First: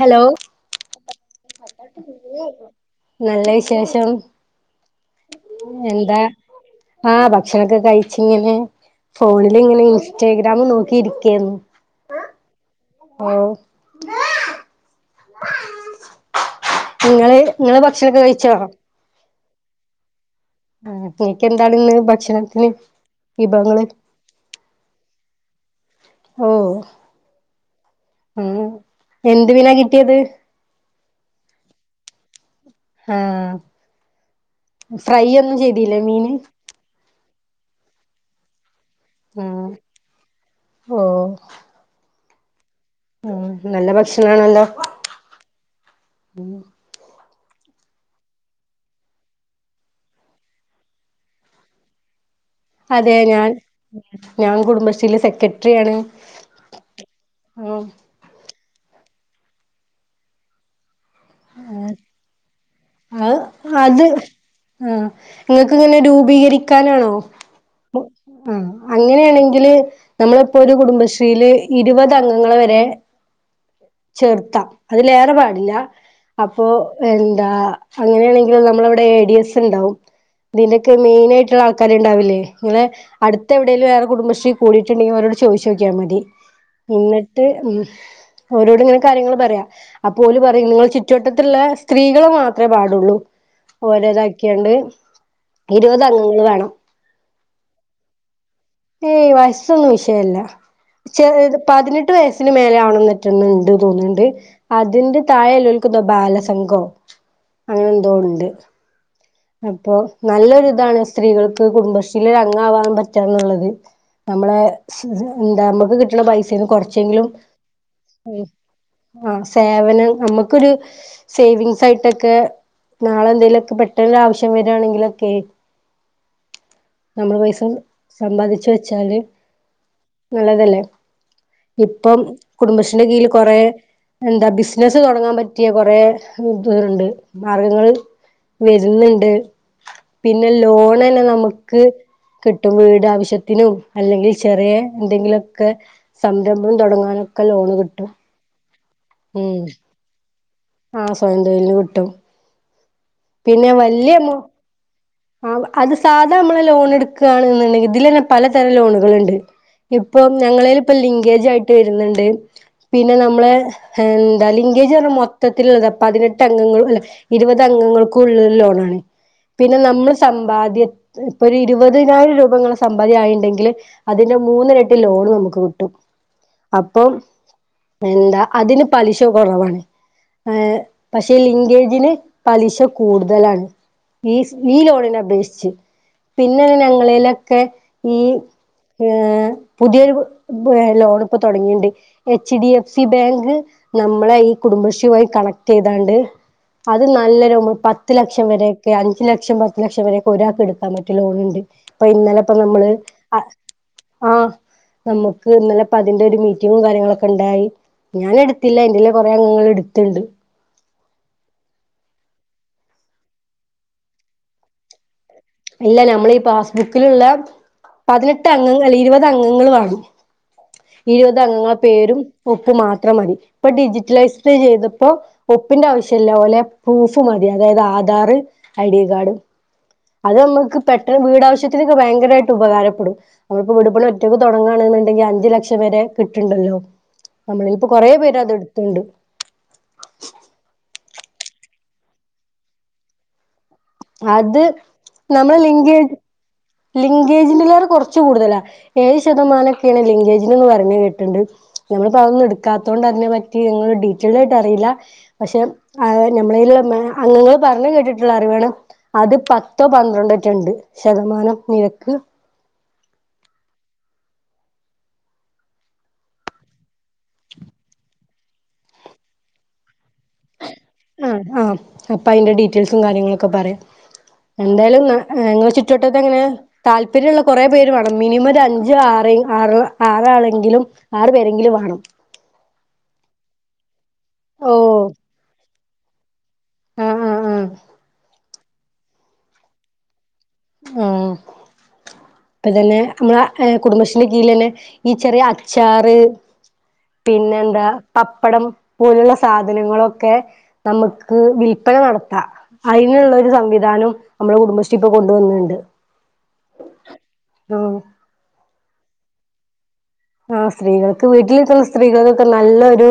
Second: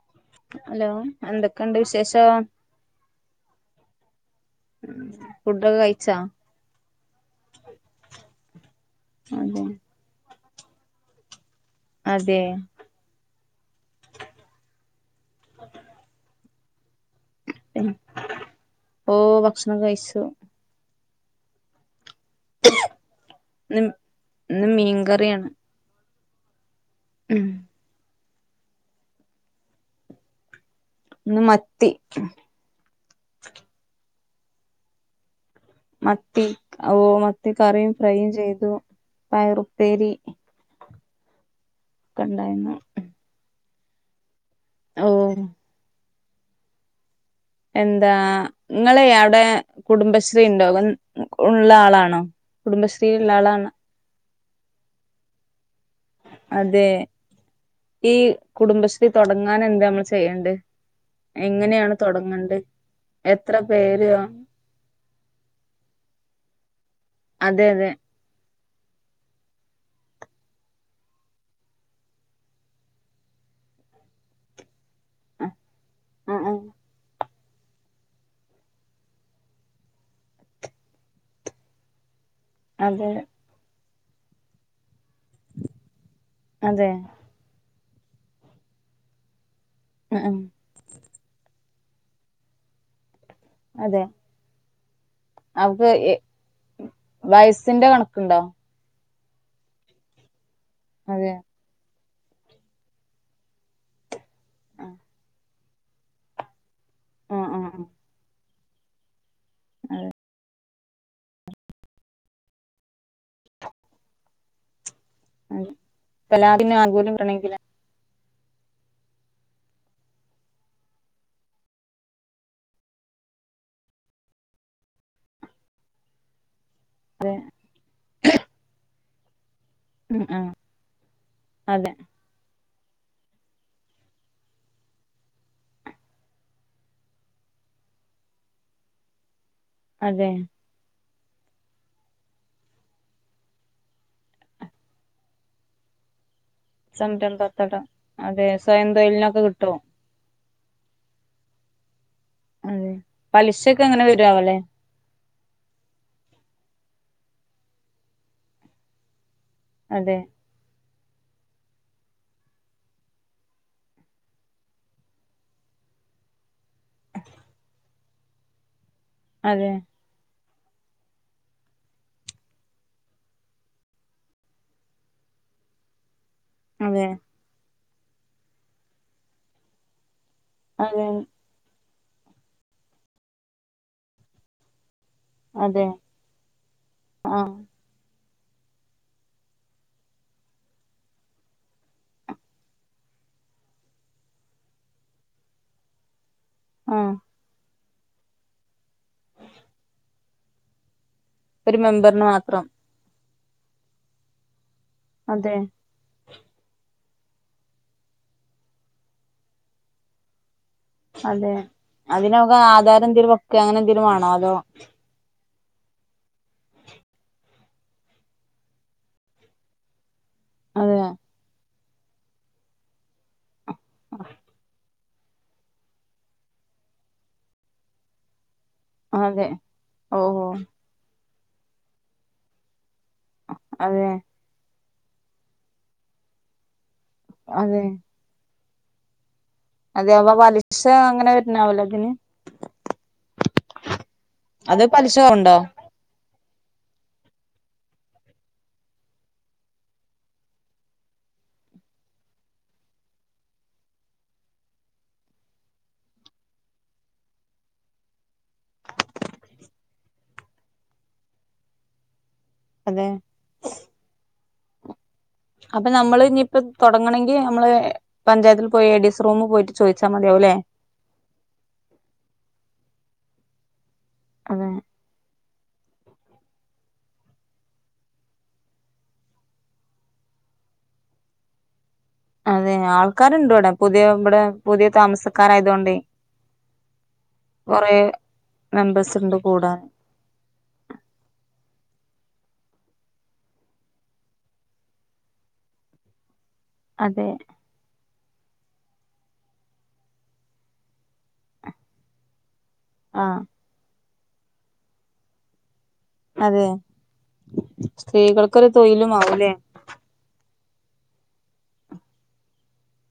Hello hello എന്തൊക്കെണ്ട് വിശേഷം? നല്ല വിശേഷം ഫുഡൊക്കെ കഴിച്ചാ എന്താ ആ ഭക്ഷണൊക്കെ കഴിച്ച് ഇങ്ങനെ ഫോണില്ങ്ങനെ ഇൻ സ്റ്റഗ്രാമും നോക്കിയിരിക്കേന്നു അതെ ആഹ് ഇങ്ങള് ഇങ്ങള് ഭക്ഷണൊക്കെ കഴിച്ചോ? ഓഹ് ഭക്ഷണം കഴിച്ചു ആ നിനക്കെന്താണ് ഇന്ന് ഭക്ഷണം ഇന്ന് മി മീൻകറിയാണ് ഓഹോ ഉം ഉം എന്ത് മീന കിട്ടിയത് ഇന്ന് മത്തി ആഹ ഫ്രൈ ഒന്നും ചെയ്ത് മത്തി ഓ മത്തി കറിയും ഫ്രൈയും ചെയ്തു ആഹ് പയറുപ്പേരി ഓ ഒക്കെ ഇണ്ടായിരുന്നു ഉ നല്ല ഭക്ഷണ ആണല്ലോ ഓ മ്മ് എന്താ നിങ്ങളെ അവിടെ കുടുംബശ്രീ ഉണ്ടോ ഉള്ള ആളാണോ അതെ കുടുംബശ്രീയിലുള്ള ഞാൻ ആളാണ് ഞാൻ കുടുംബശ്രീയിലെ സെക്രട്ടറിയാണ് അതെ ഉം ഈ കുടുംബശ്രീ തുടങ്ങാൻ എന്താ നമ്മള് ചെയ്യേണ്ട് എങ്ങനെയാണ് തുടങ്ങണ്ടെ ആ അത് ആ നിങ്ങൾക്ക് ഇങ്ങനെ രൂപീകരിക്കാനാണോ അതെ അതെ ആ അങ്ങനെയാണെങ്കില് നമ്മളിപ്പോ ഒരു കുടുംബശ്രീയില് ഇരുപത് അംഗങ്ങളെ വരെ ചേർത്താം അതിലേറെ പാടില്ല ആഹ് ആഹ് അപ്പൊ എന്താ അങ്ങനെയാണെങ്കിൽ നമ്മളിവിടെ എ ഡി എസ് ഉണ്ടാവും ഇതിന്റെക്കെ മെയിൻ ആയിട്ടുള്ള ആൾക്കാരു ഉണ്ടാവില്ലേ നിങ്ങൾ അതെ അടുത്ത് എവിടേലും വേറെ കുടുംബശ്രീ കൂടിയിട്ടുണ്ടെങ്കിൽ ഒരോട് ചോദിച്ചു നോക്കിയാൽ മതി അതെ ന്ന ട്ട് ഓരോട് ഇങ്ങനെ കാര്യങ്ങള് പറയാ അപ്പ ആഹ് ഓൽ ആഹ് പറയും നിങ്ങള് ചു റ്റുവട്ടത്തുള്ള സ്ത്രീകൾ മാത്ര പാടുള്ളൂ ഓരോതാക്കിയാണ്ട് അപ്പൊ ഇരുപത് ഈ അംഗങ്ങൾ വേണം വയസിന്റെ കണക്കുണ്ടോ ഏയ് വയസ്സൊന്നും വിഷയല്ല ശെ അതെ പതിനെട്ട് വയസ് ന് മേലെ ആവണം ന്നെറ്റെണ്ട് തോന്നുന്നുണ്ട് അതിന്റെ താഴെ ഇള്ളോൽക്കും ന്തോ ബാലസംഘോ ആഹ് ആഹ് അങ്ങനെ എന്തോ ഉണ്ട് അപ്പൊ നല്ലൊരു ഇതാണ് സ്ത്രീകൾക്ക് കുടുംബശ്രീല് ഒരു അംഗാവാൻ പറ്റാ ന്നുള്ളത് നമ്മളെ [unintelligible] എന്താ ആഹ് നമ്മുക്ക് കിട്ടണ പൈസന്ന് തലാഖിന് ആനുകൂല്യം കൊറച്ചെങ്കിലും കിട്ടണെങ്കില് ആ സേവനം നമ്മുക്കൊരു സേവിങ്സ് ആയിട്ടൊക്കെ നാളെന്തേലോക്കെ പ ട്ടന്നു ആവശ്യം വരാണെങ്കിലൊക്കെ അതെ നമ്മൾ പൈസ സമ്പാദിച്ചു വെച്ചാല് ഉം ആഹ് നല്ലതല്ലേ അതെ ഇപ്പം കുടുംബശ്രീന്റെ കീഴിൽ കുറെ എന്താ ബിസിനസ്സ് തോടങ്ങാൻ പറ്റിയ കുറെ തുണ്ട് മാർഗങ്ങൾ വരുന്നുണ്ട് അതെ പിന്നെ ലോണ ന്നെ നമു ക്ക് കിട്ടും വീട് ആവശ്യത്തിനും അല്ലെങ്കിൽ ചെറിയ എന്തെങ്കിലോക്കെ സംരംഭം തോടങ്ങാനൊക്കെ ലോണ് സംരംഭത്തോടെ കിട്ടും അതെ സ്വയം തൊയിലിനൊക്കെ കിട്ടോ ആഹ് സ്വയം തൊഴിലിന് കിട്ടും അതെ പലിശൊക്കെ ങ്ങനെ വരാവലെ ആ അത് സാധാ മ്മള് ലോൺ ടുക്കാന്നുണ്ടെങ്കിൽ ഇതില് തന്നെ പലതരം ലോണുകളുണ്ട് അതെ ഇപ്പൊ ഞങ്ങളെയിലിപ്പ ലിങ്കേജ് ആയിട്ട് വരുന്നുണ്ട് പിന്നെ മ്മളെ എന്താ ലിംഗേജ പറഞ്ഞ മൊത്തത്തിലുള്ളത് പതിനെ ട്ട ഗങ്ങൾ അല ഇരുപത് അംഗങ്ങൾക് ള്ള ലോണാണ് അതെ പിന്നെ നമ്മൾ സമ്പാദ്യ ഇപ്പൊ ഒരു ഇരുപതിനായിരം രൂപങ്ങളെ സമ്പാദ്യം ആയിണ്ടെങ്കിൽ അതിന്റെ മൂന്നരട്ടി ലോണ് നമുക്ക് കിട്ടും. അതെ അപ്പം എന്താ അതിന് പലിശ കൊറവാണ്. ഏ അതെ പക്ഷെ ലിങ്കേജിന് പലിശ കൂടുതലാണ് ഈസ് ഈ ലോണിന് അപേക്ഷിച്ച് അതെ പിന്നെ ആഹ് ഞങ്ങളേലൊക്കെ ഈ ഏ പുതിയൊരു [unintelligible] ലോൺ ഇപ്പൊ തുടങ്ങിണ്ട്. H D F C bank നമ്മളെ ഈ കുടുംബശ്രീമായി കണക്ട് യ്താണ്ട് അത് ആഹ് നല്ല രോ പത്ത് ലക്ഷം വരേക്കെ അഞ്ച് ലക്ഷം, പത്ത് ലക്ഷം വരേക്കെ ഒരാക്ക് എടുക്കാൻ പറ്റിയ ലോണ് ഒരു ഇപ്പ മെമ്പറിന് ഇന്നലെപ്പം മാത്രം നമ്മള് അ ആ നമുക്ക് അതെ ഇന്നലെ അപ്പ അതിന്റെ ഒരു മീറ്റിങ്ങും കാര്യങ്ങളൊക്കെ ഇണ്ടായി ഞാൻ എടുത്തില്ല എന്റെല് കൊറെ അംഗങ്ങൾ ഇട്ത്ത്ണ്ട്. അതെ അതിനൊക്കെ ആധാരം എന്തേലും വെക്ക അങ്ങനെ എന്തെലും വാണോ അതോ? ഇല്ല നമ്മൾ ഈ പാസ് ബുക്ക്ല്ള്ള പതിനെട്ട് അംഗങ്ങൾ അല്ലെ ഇരുപത് അംഗങ്ങള് വേണം. അതെ ഇരുപത് അംഗങ്ങളെ പേരും ഒപ്പ് മാത്രം മതി ഇപ്പ ഡിജിറ്റലൈസ്ഡ് ചെയ്തപ്പോ ഒപ്പിന്റെ ആവശ്യല്ല ഓലെ പ്രൂഫ് മതി അതായത് ആധാർ, ഐ ഡി കാർഡ് അതെ ഓ അത് നമ്മക്ക് പെട്ടെന്ന് വീടാവശ്യത്തിനൊക്കെ ഭയങ്കരായിട്ട് ഉപകാരപ്പെടും. നമ്മള്പ്പോ വീട് പണി അതെ ഒറ്റക്ക് തൊടങ്ങാണ് ന്ന്ണ്ടെങ്കിൽ അഞ്ച് ലക്ഷം വരെ കിട്ട്ണ്ടല്ലോ അതെ നമ്മളിപ്പോ കൊറേ പേര് അത് എടുത്തുണ്ട്. അതെ വ വലിശ അങ്ങനെ വരുന്നാവലോതിന്? അത് പലിശ ഉണ്ടോ നമ്മളെ ലിംഗേ ലിംഗേജ്ന്റെലേറെ കൊറച്ച് കൂടുതലാ. ഏഴ് ശതമാനക്കെയാണ് ലിംഗേജിന് പറഞ്ഞേ കേട്ട്ണ്ട്. നമ്മളിപ്പ അതൊന്നും എട്ക്കാത്തോണ്ട് അതിനെ പറ്റി ഇങ്ങനെ ഡീറ്റെയിലായിട്ട് അറിയില്ല. പക്ഷെ അഹ് നമ്മളേല്ള്ള മ അംഗങ്ങള് പറഞ്ഞ് കേട്ടിട്ടുള്ള അറിവാണ്. അത് പത്തോ പന്ത്രണ്ടോറ്റെ ഇണ്ട് ശതമാനം നിരക്ക്. അതെ അപ്പ നമ്മള് ഇഞ്ഞിപ്പ തൊടങ്ങണങ്കി നമ്മള് പഞ്ചായത്തിൽ പോയി എഡീസ് റൂമിൽ പോയിട്ട് ചോദിച്ചാൽ മതിയാവുല്ലേ? ആ ആ അപ്പ അയിന്റെ ഡീറ്റെയിൽസും കാര്യങ്ങളൊക്കെ പറയാം അതെ എന്തായാലും ന ഏ ഇങ്ങളെ ചുറ്റുവട്ടത്തെ എങ്ങനെ? താല്പര്യള്ള കൊറെ പേര് വേണം മിനിമം ഒരു അഞ്ച് ആറേ ആറ ആറാണെങ്കിലും ആറ് പേരെങ്കിലും വാണം അതെ ആൾക്കാര്ണ്ട് ഇവടെ പുതിയ ഇവടെ ഓ പുതിയ താമസക്കാരായതോണ്ടേ. ആഹ് ആഹ് ആഹ് കൊറേ മെമ്പേഴ്സ്ണ്ട് കൂടാൻ ഉം ഇപ്പ തന്നെ നമ്മള ഏ കുടുംബശ്രീന്റെ കീഴിലന്നെ ഈ ചെറിയ അച്ചാറ് അതെ പിന്നെന്താ? പപ്പടം പോലുള്ള സാധനങ്ങളൊക്കെ തമുക്ക് വിൽപ്പന നടത്താ. അയിന്ള്ള ആഹ് ഒരു സംവിധാനോം നമ്മളെ കുടുംബശ്രീ ഇപ്പൊ കൊണ്ടുവന്ന്ണ്ട്. അതെ ആഹ് സ്ത്രീകൾക്കൊരു തൊഴിലുമാവുംല്ലേ? ആ സ്ത്രീകൾക്ക് വീട്ടിലിക്കുന്ന സ്ത്രീകകക്ക് നല്ലൊരു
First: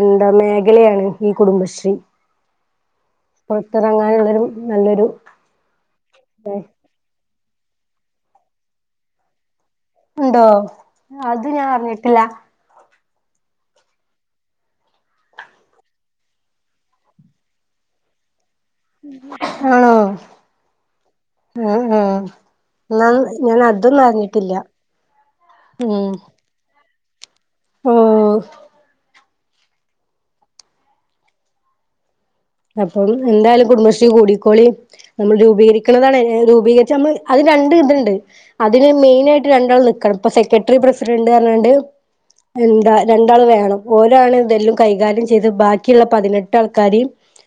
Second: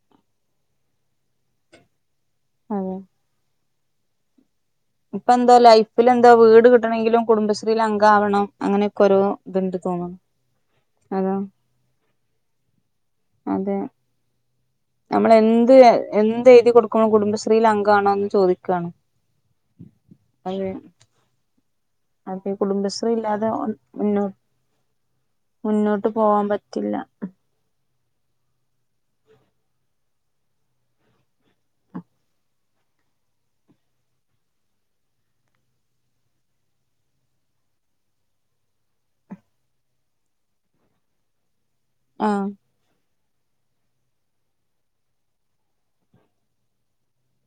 എന്താ മേഖലയാണ് ഈ കുടുംബശ്രീ. അതെ പൊറത്തറങ്ങാനുള്ളരു ഇപ്പ എന്താ ലൈഫിൽ എന്താ വീട് കിട്ടണങ്കിലും കുടുംബശ്രീൽ അംഗ ആവണം അങ്ങനെയൊക്കെ ഓരോ ഇത്ണ്ട് തോന്ന. ഇണ്ടോ? അത് ഞാൻ അറിഞ്ഞിട്ടില്ല. അതെ നമ്മള് എന്ത് എന്ത് എഴുതി കൊടുക്കണോ കുടുംബശ്രീയില അംഗമാണോന്ന് ചോദി ആണോ അതെ ആ ആ അത് കുടുംബശ്രീ എന്ന ഇല്ലാതെ ഞാൻ അതൊന്നും മുന്നോ അറിഞ്ഞിട്ടില്ല. മുന്നോട്ട് പോവാൻ പറ്റില്ല. ഓ അപ്പം എന്തായാലും കുടുംബശ്രീ കൂടിക്കോളി. നമ്മൾ രൂപീകരിക്കുന്നതാണ് രൂപീകരിച്ച നമ്മള് അത് രണ്ട് വിധം ഉണ്ട്. അതിന് മെയിന ആയിട്ട് രണ്ടാള് നിക്കണം ഇപ്പൊ സെക്രട്ടറി പ്രസിഡന്റ് പറഞ്ഞ്ങ്ങണ്ട്. ആഹ എന്താ രണ്ടാള് വേണം ഓരോണ് ഇതെല്ലാം കൈകാര്യം ചെയ്ത് ബാക്കിയുള്ള പതിനെട്ട് ആൾക്കാര്.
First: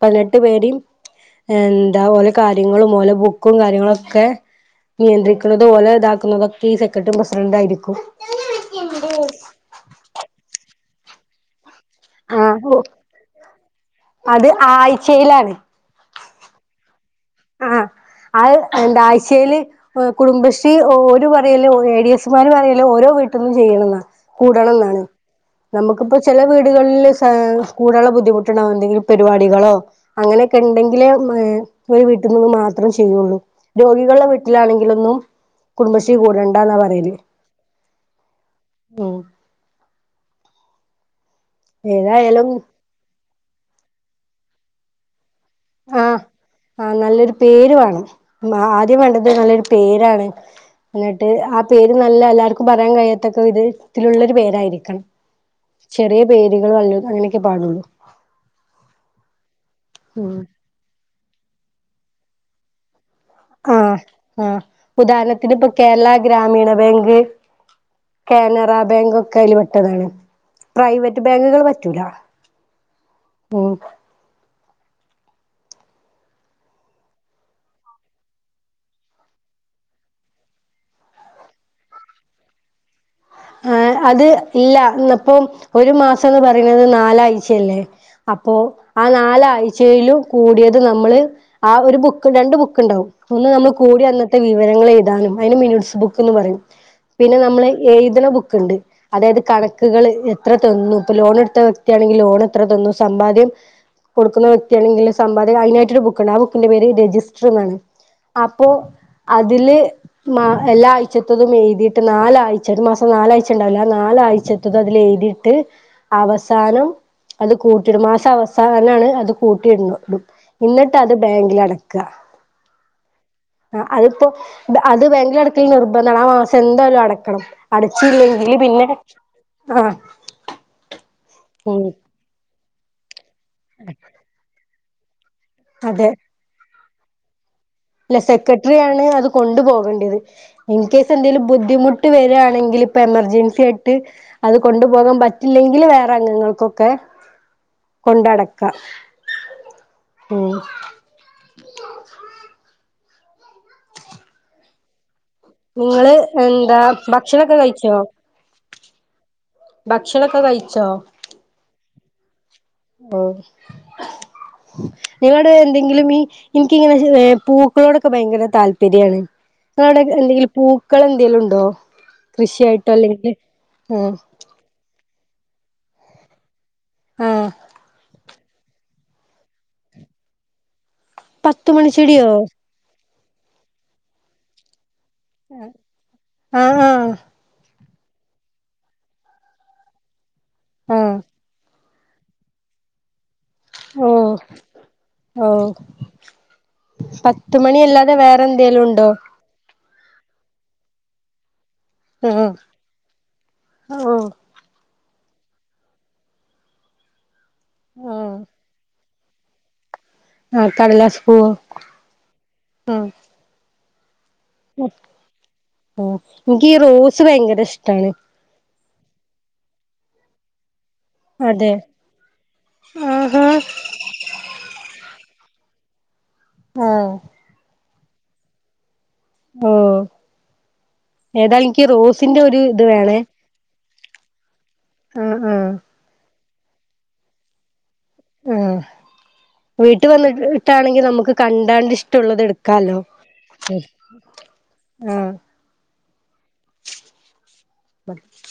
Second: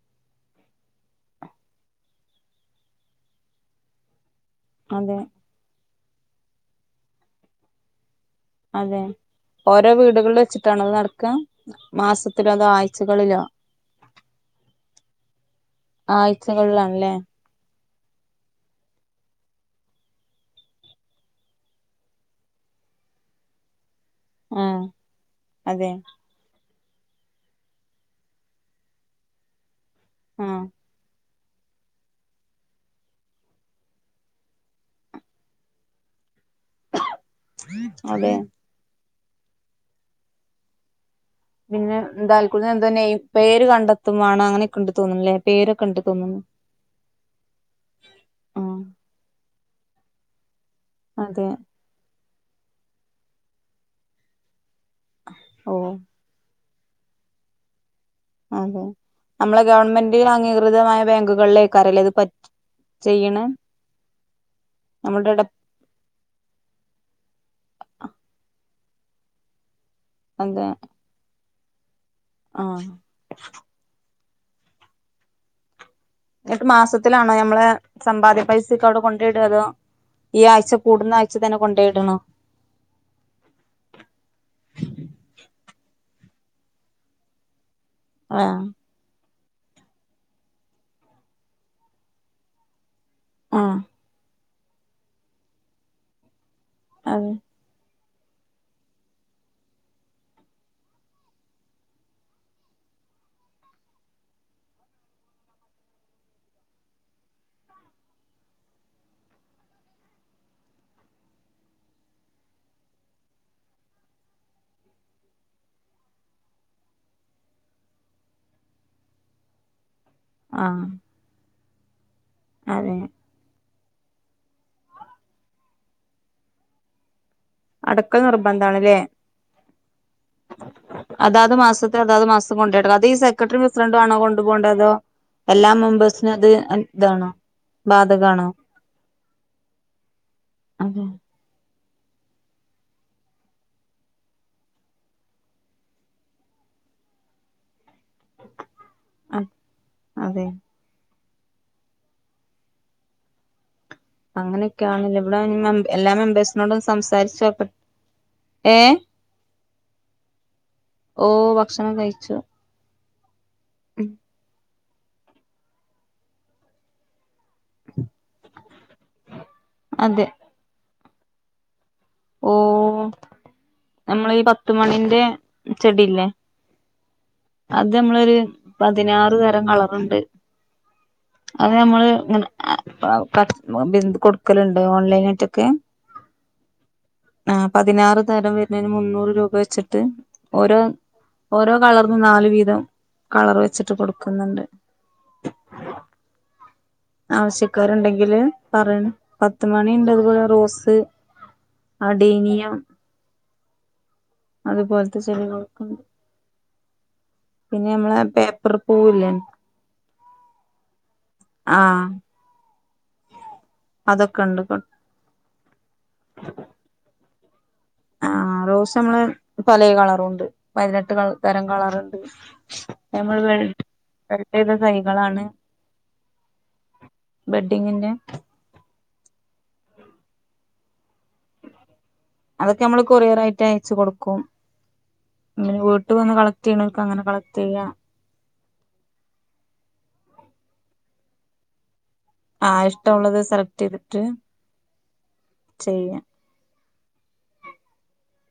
പതിനെട്ട് പേരും എന്താ ഓലോ കാര്യങ്ങളും ഓലെ ബുക്കും കാര്യങ്ങളൊക്കെ. അതെ നിയന്ത്രിക്കുന്നതും ഒലെ ഇതാക്കുന്നതുംക്കെ ഈ സെക്രട്ടറിയും പ്രസിഡന്റ് ആയിരിക്കും. അതെ ഓരോ വീടുകളിൽ വെച്ചിട്ടാനോ ഇത് നടക്ക. മാസത്തിലോ അതോ ആഹ് ആഴ്ചകളിലോ? അത് ആഴ്ചയിലാണ് ആഴ്ചകള്ളിലണ്ല്ലേ. ആഹ അത് എന്താ ആഴ്ചയില്. കുടുംബശ്രീ ഒരു പറയല്ലേ എ ഡി എസ്മാർ പറയല്ലോ ഓരോ വീട്ടിൽ നിന്നും ചെയ്യണെന്നാണ്. കൂടണം ആഹ് എന്നാണ് അതെ നമുക്കിപ്പം ചില വീടുകളിൽ കൂടുള്ള ബുദ്ധിമുട്ടുണ്ടോ എന്തെങ്കിലും പരിപാടികളോ അങ്ങനെയൊക്കെ ആഹ് ഉണ്ടെങ്കിലെ ഒരു വീട്ടിൽ നിന്ന് മാത്രം ചെയ്യുള്ളൂ രോഗികളുടെ വീട്ടിലാണെങ്കിലൊന്നും. കുടുംബശ്രീ കൂടണ്ട എന്നാ പറയല്. അതെ ഓ പിന്നെ ഏതായാലും എന്താൽക്കൂന്ന് എന്ത തന്നെഈ പേര് കണ്ടെത്തും വേണം അങ്ങനെയൊക്കെൊണ്ട് തോന്നൂലേ ആഹ ആ നല്ലൊരു പേര് വേണം. ആഹ് ആദ്യം വേണ്ടത് നല്ലൊരു പേരാണ് എന്നിട്ട് അതെ ആ പേര് നല്ല എല്ലാവർക്കും പറയാൻ കഴിയാത്തക്കെ വിധത്തിലുള്ളൊരു പേരായിരിക്കണം. ഓഹ് ചെറിയ പേരുകൾ വല്ല അങ്ങനെയൊക്കെ പാടുള്ളൂ. അതെ നമ്മളെ ഗവൺമെന്റി ഉം അംഗീകൃതമായ ബാങ്കുകളിൽലെകരം അല്ലേ ഇത്. ചെയ്യണെ ആഹ ആഹ് നമ്മളുടെ ഇട ഉദാഹരണത്തിന് ഇപ്പം. കേരള ഗ്രാമീണ ബാങ്ക്. കാനറ ബാങ്ക്. ഒക്കെ അതില് പെട്ടതാണ്. പ്രൈവറ്റ് ബാങ്കുകൾ പറ്റൂല. ആഹ ഓ എന്നിട്ട് മാസത്തിലാണോ ഞമ്മെ സമ്പാദ്യ പൈസൊക്കെ അവിടെ കൊണ്ട അതോ ഈ ആഴ്ച കൂടുന്ന ആഴ്ച തന്നെ കൊണ്ടോയിടണോ? ആ അത് ഇല്ല ഇപ്പം ഒരു മാസന്ന് പറയുന്നത് നാലാഴ്ചയല്ലേ. അപ്പേ ആഹ് ആ നാലാഴ്ചയിലും കൂടിയത് നമ്മള്. ആ ഒരു ബുക്ക് രണ്ട് ബുക്ക് ഉണ്ടാവും. ഒന്ന് നമ്മൾ ആഹ് കൂടി അന്നത്തെ വിവരങ്ങൾ എഴുതാനും. അതിന് മിനോട്സ് ബുക്ക് എന്ന് പറയും. അതെ പിന്നെ നമ്മള് ബുക്ക് ഉണ്ട്. അതായത് കണക്കുകൾ എത്ര തന്നും. ഇപ്പൊ ലോൺ എടുത്ത വ്യക്തിയാണെങ്കിൽ ലോൺ എത്ര തന്നു. സമ്പാദ്യം കൊടുക്കുന്ന വ്യക്തിയാണെങ്കിൽ സമ്പാദ്യം അതിനായിട്ടൊരു ബുക്കുണ്ട്. ആ ബുക്കിന്റെ പേര് രജിസ്റ്റർ എന്നാണ്. അപ്പേ അതില് എല്ലാ ആഴ്ചത്തതും എഴുതിയിട്ട് നാലാഴ്ചയുടെ. നാലാഴ്ച ഉണ്ടാവില്ലോ ആ നാലാഴ്ചത്തത് അതിൽ എഴതിയിട്ട്. അവസാനം അത് കൂട്ടിയിടും. മാസ അവസാനമാണ് അത് കൂട്ടിയിടുന്നത്. എന്നിട്ട് അത് ബാങ്കിൽ അടക്ക അത ആഹ് അതിപ്പോ അത് ബേങ്ക്ലടക്കൽ നിർബന്ധമാണ് ആഹ് മാസം എന്തായാലും അടക്കണം അടക്കൽ അടച്ചല്ലെങ്കില് പിന്നെ നിർബന്ധാണ്ല്ലേ ആഹ് അതാത് ഉം മാസത്തെ അതാത് മാസം കൊണ്ടായിടണോ അത് ഈ സെക്രട്ടറി പ്രസിഡന്റ് ആണോ കൊണ്ടു പോകേണ്ട അതോ എല്ലാ അതെ മെമ്പേഴ്സിനും അത് ഇതാണോ? ല്ല ബാധകാണോ സെക്രട്ടറിയാണ് അത് കൊണ്ടു പോകേണ്ടത് ഇൻ അതെ കേസ് എന്തെങ്കിലും ബുദ്ധിമു ട്ട് വരണെങ്കിൽ ഇപ്പൊ എമർജൻസി ആയിട്ട് അത് കൊണ്ടുപോകാൻ പറ്റില്ലെങ്കില് വേറെ അംഗങ്ങൾക്കൊക്കെ കൊണ്ടടക്ക ഉം അതെ അങ്ങനെയൊക്കെയാണല്ലേ ഇവിടെ എല്ലാ നിങ്ങള് മെമ്പേഴ്സിനോടും എന്താ ഭക്ഷണൊക്കെ സംസാരിച്ചോക്ക കഴിച്ചോ ഏഹ് ഭക്ഷണൊക്കെ കഴിച്ചോ? ഓഹ് ഭക്ഷണം കഴിച്ചു ഓഹ് ഉം ഇവിടെ എന്തെങ്കിലും ഈ എനിക്കിങ്ങനെ പൂക്കളോടൊക്കെ ഭയങ്കര താല്പര്യാണ് നിങ്ങളവിടെ അതെ എന്തെങ്കിലും പൂക്കൾ എന്തെലുണ്ടോ? ഓ കൃഷിയായിട്ടോ അല്ലെങ്കിൽ ഉം പത്തുമണിന്റെ ചെടില്ലേ ആഹ് അത് നമ്മളൊരു പതിനാറ് തരം കളറുണ്ട് അത് നമ്മള് പത്തുമണിച്ചെടിയോ ങ്ങനെ [unintelligible] കൊടുക്കലുണ്ട് ഓൺലൈനാ ആഹ് ആഹ് ആഹ് പതിനാറ് തരം വരുന്നതിന് മുന്നൂറ് രൂപ വെച്ചിട്ട് ഓരോ ആ ഓരോ കളറ് നാലു വീതം കളർ വെച്ചിട്ട് ഓ കൊടുക്കുന്ന്ണ്ട് ഓ പത്ത് മണി അല്ലാതെ ആവശ്യക്കാരുണ്ടെങ്കില് വേറെ എന്തേലും ഉണ്ടോ പറയണം പത്ത് മണി ഇണ്ട് അതുപോലെ റോസ് ആഹ് അടീനിയം ഓ അതുപോൽത്തെ ചെടികൾ പിന്നെ നമ്മളെ ആഹ് പേപ്പർ പോവില്ലേ ആഹ് കടലാസ്പ്പൂ ആഹ് ആഹ് അതൊക്കെണ്ട് ഓഹ് ഇൻക്ക് ഈ റോസ് ഭയങ്കര ഇഷ്ടാണ് ആഹ് റോസ് നമ്മളേ പലേ കളറുണ്ട് പതിനെട്ട് കള തരം അതെ കളറ് ആഹാ [unintelligible] ബെഡെയ്ത തൈകളാണ് ആഹ് ബെഡ്ഡിങ്ങിന്റെ ഓഹ് ഏതാലു ഇക്ക് റോസിന്റെ ഒരു ഇത് വേണേ റായിട്ട് അയച്ചു കൊടുക്കും അ ആഹ് ഇവിട വന്ന് കളക്ട് ചെയണോൽക്ക് അങ്ങനെ കളക്ട് ചെയ്യ ഉം വീട്ട് വന്നിട്ടിട്ടാണെങ്കിൽ നമുക്ക് കണ്ടാണ്ട് ഇഷ് ഷ്ടള്ളത് ആ എടുക്കാലോ ഇഷ്ടമുള്ളത് സെലക്ട് ഉം ആഹ് ചെയ്യാൻ [unintelligible]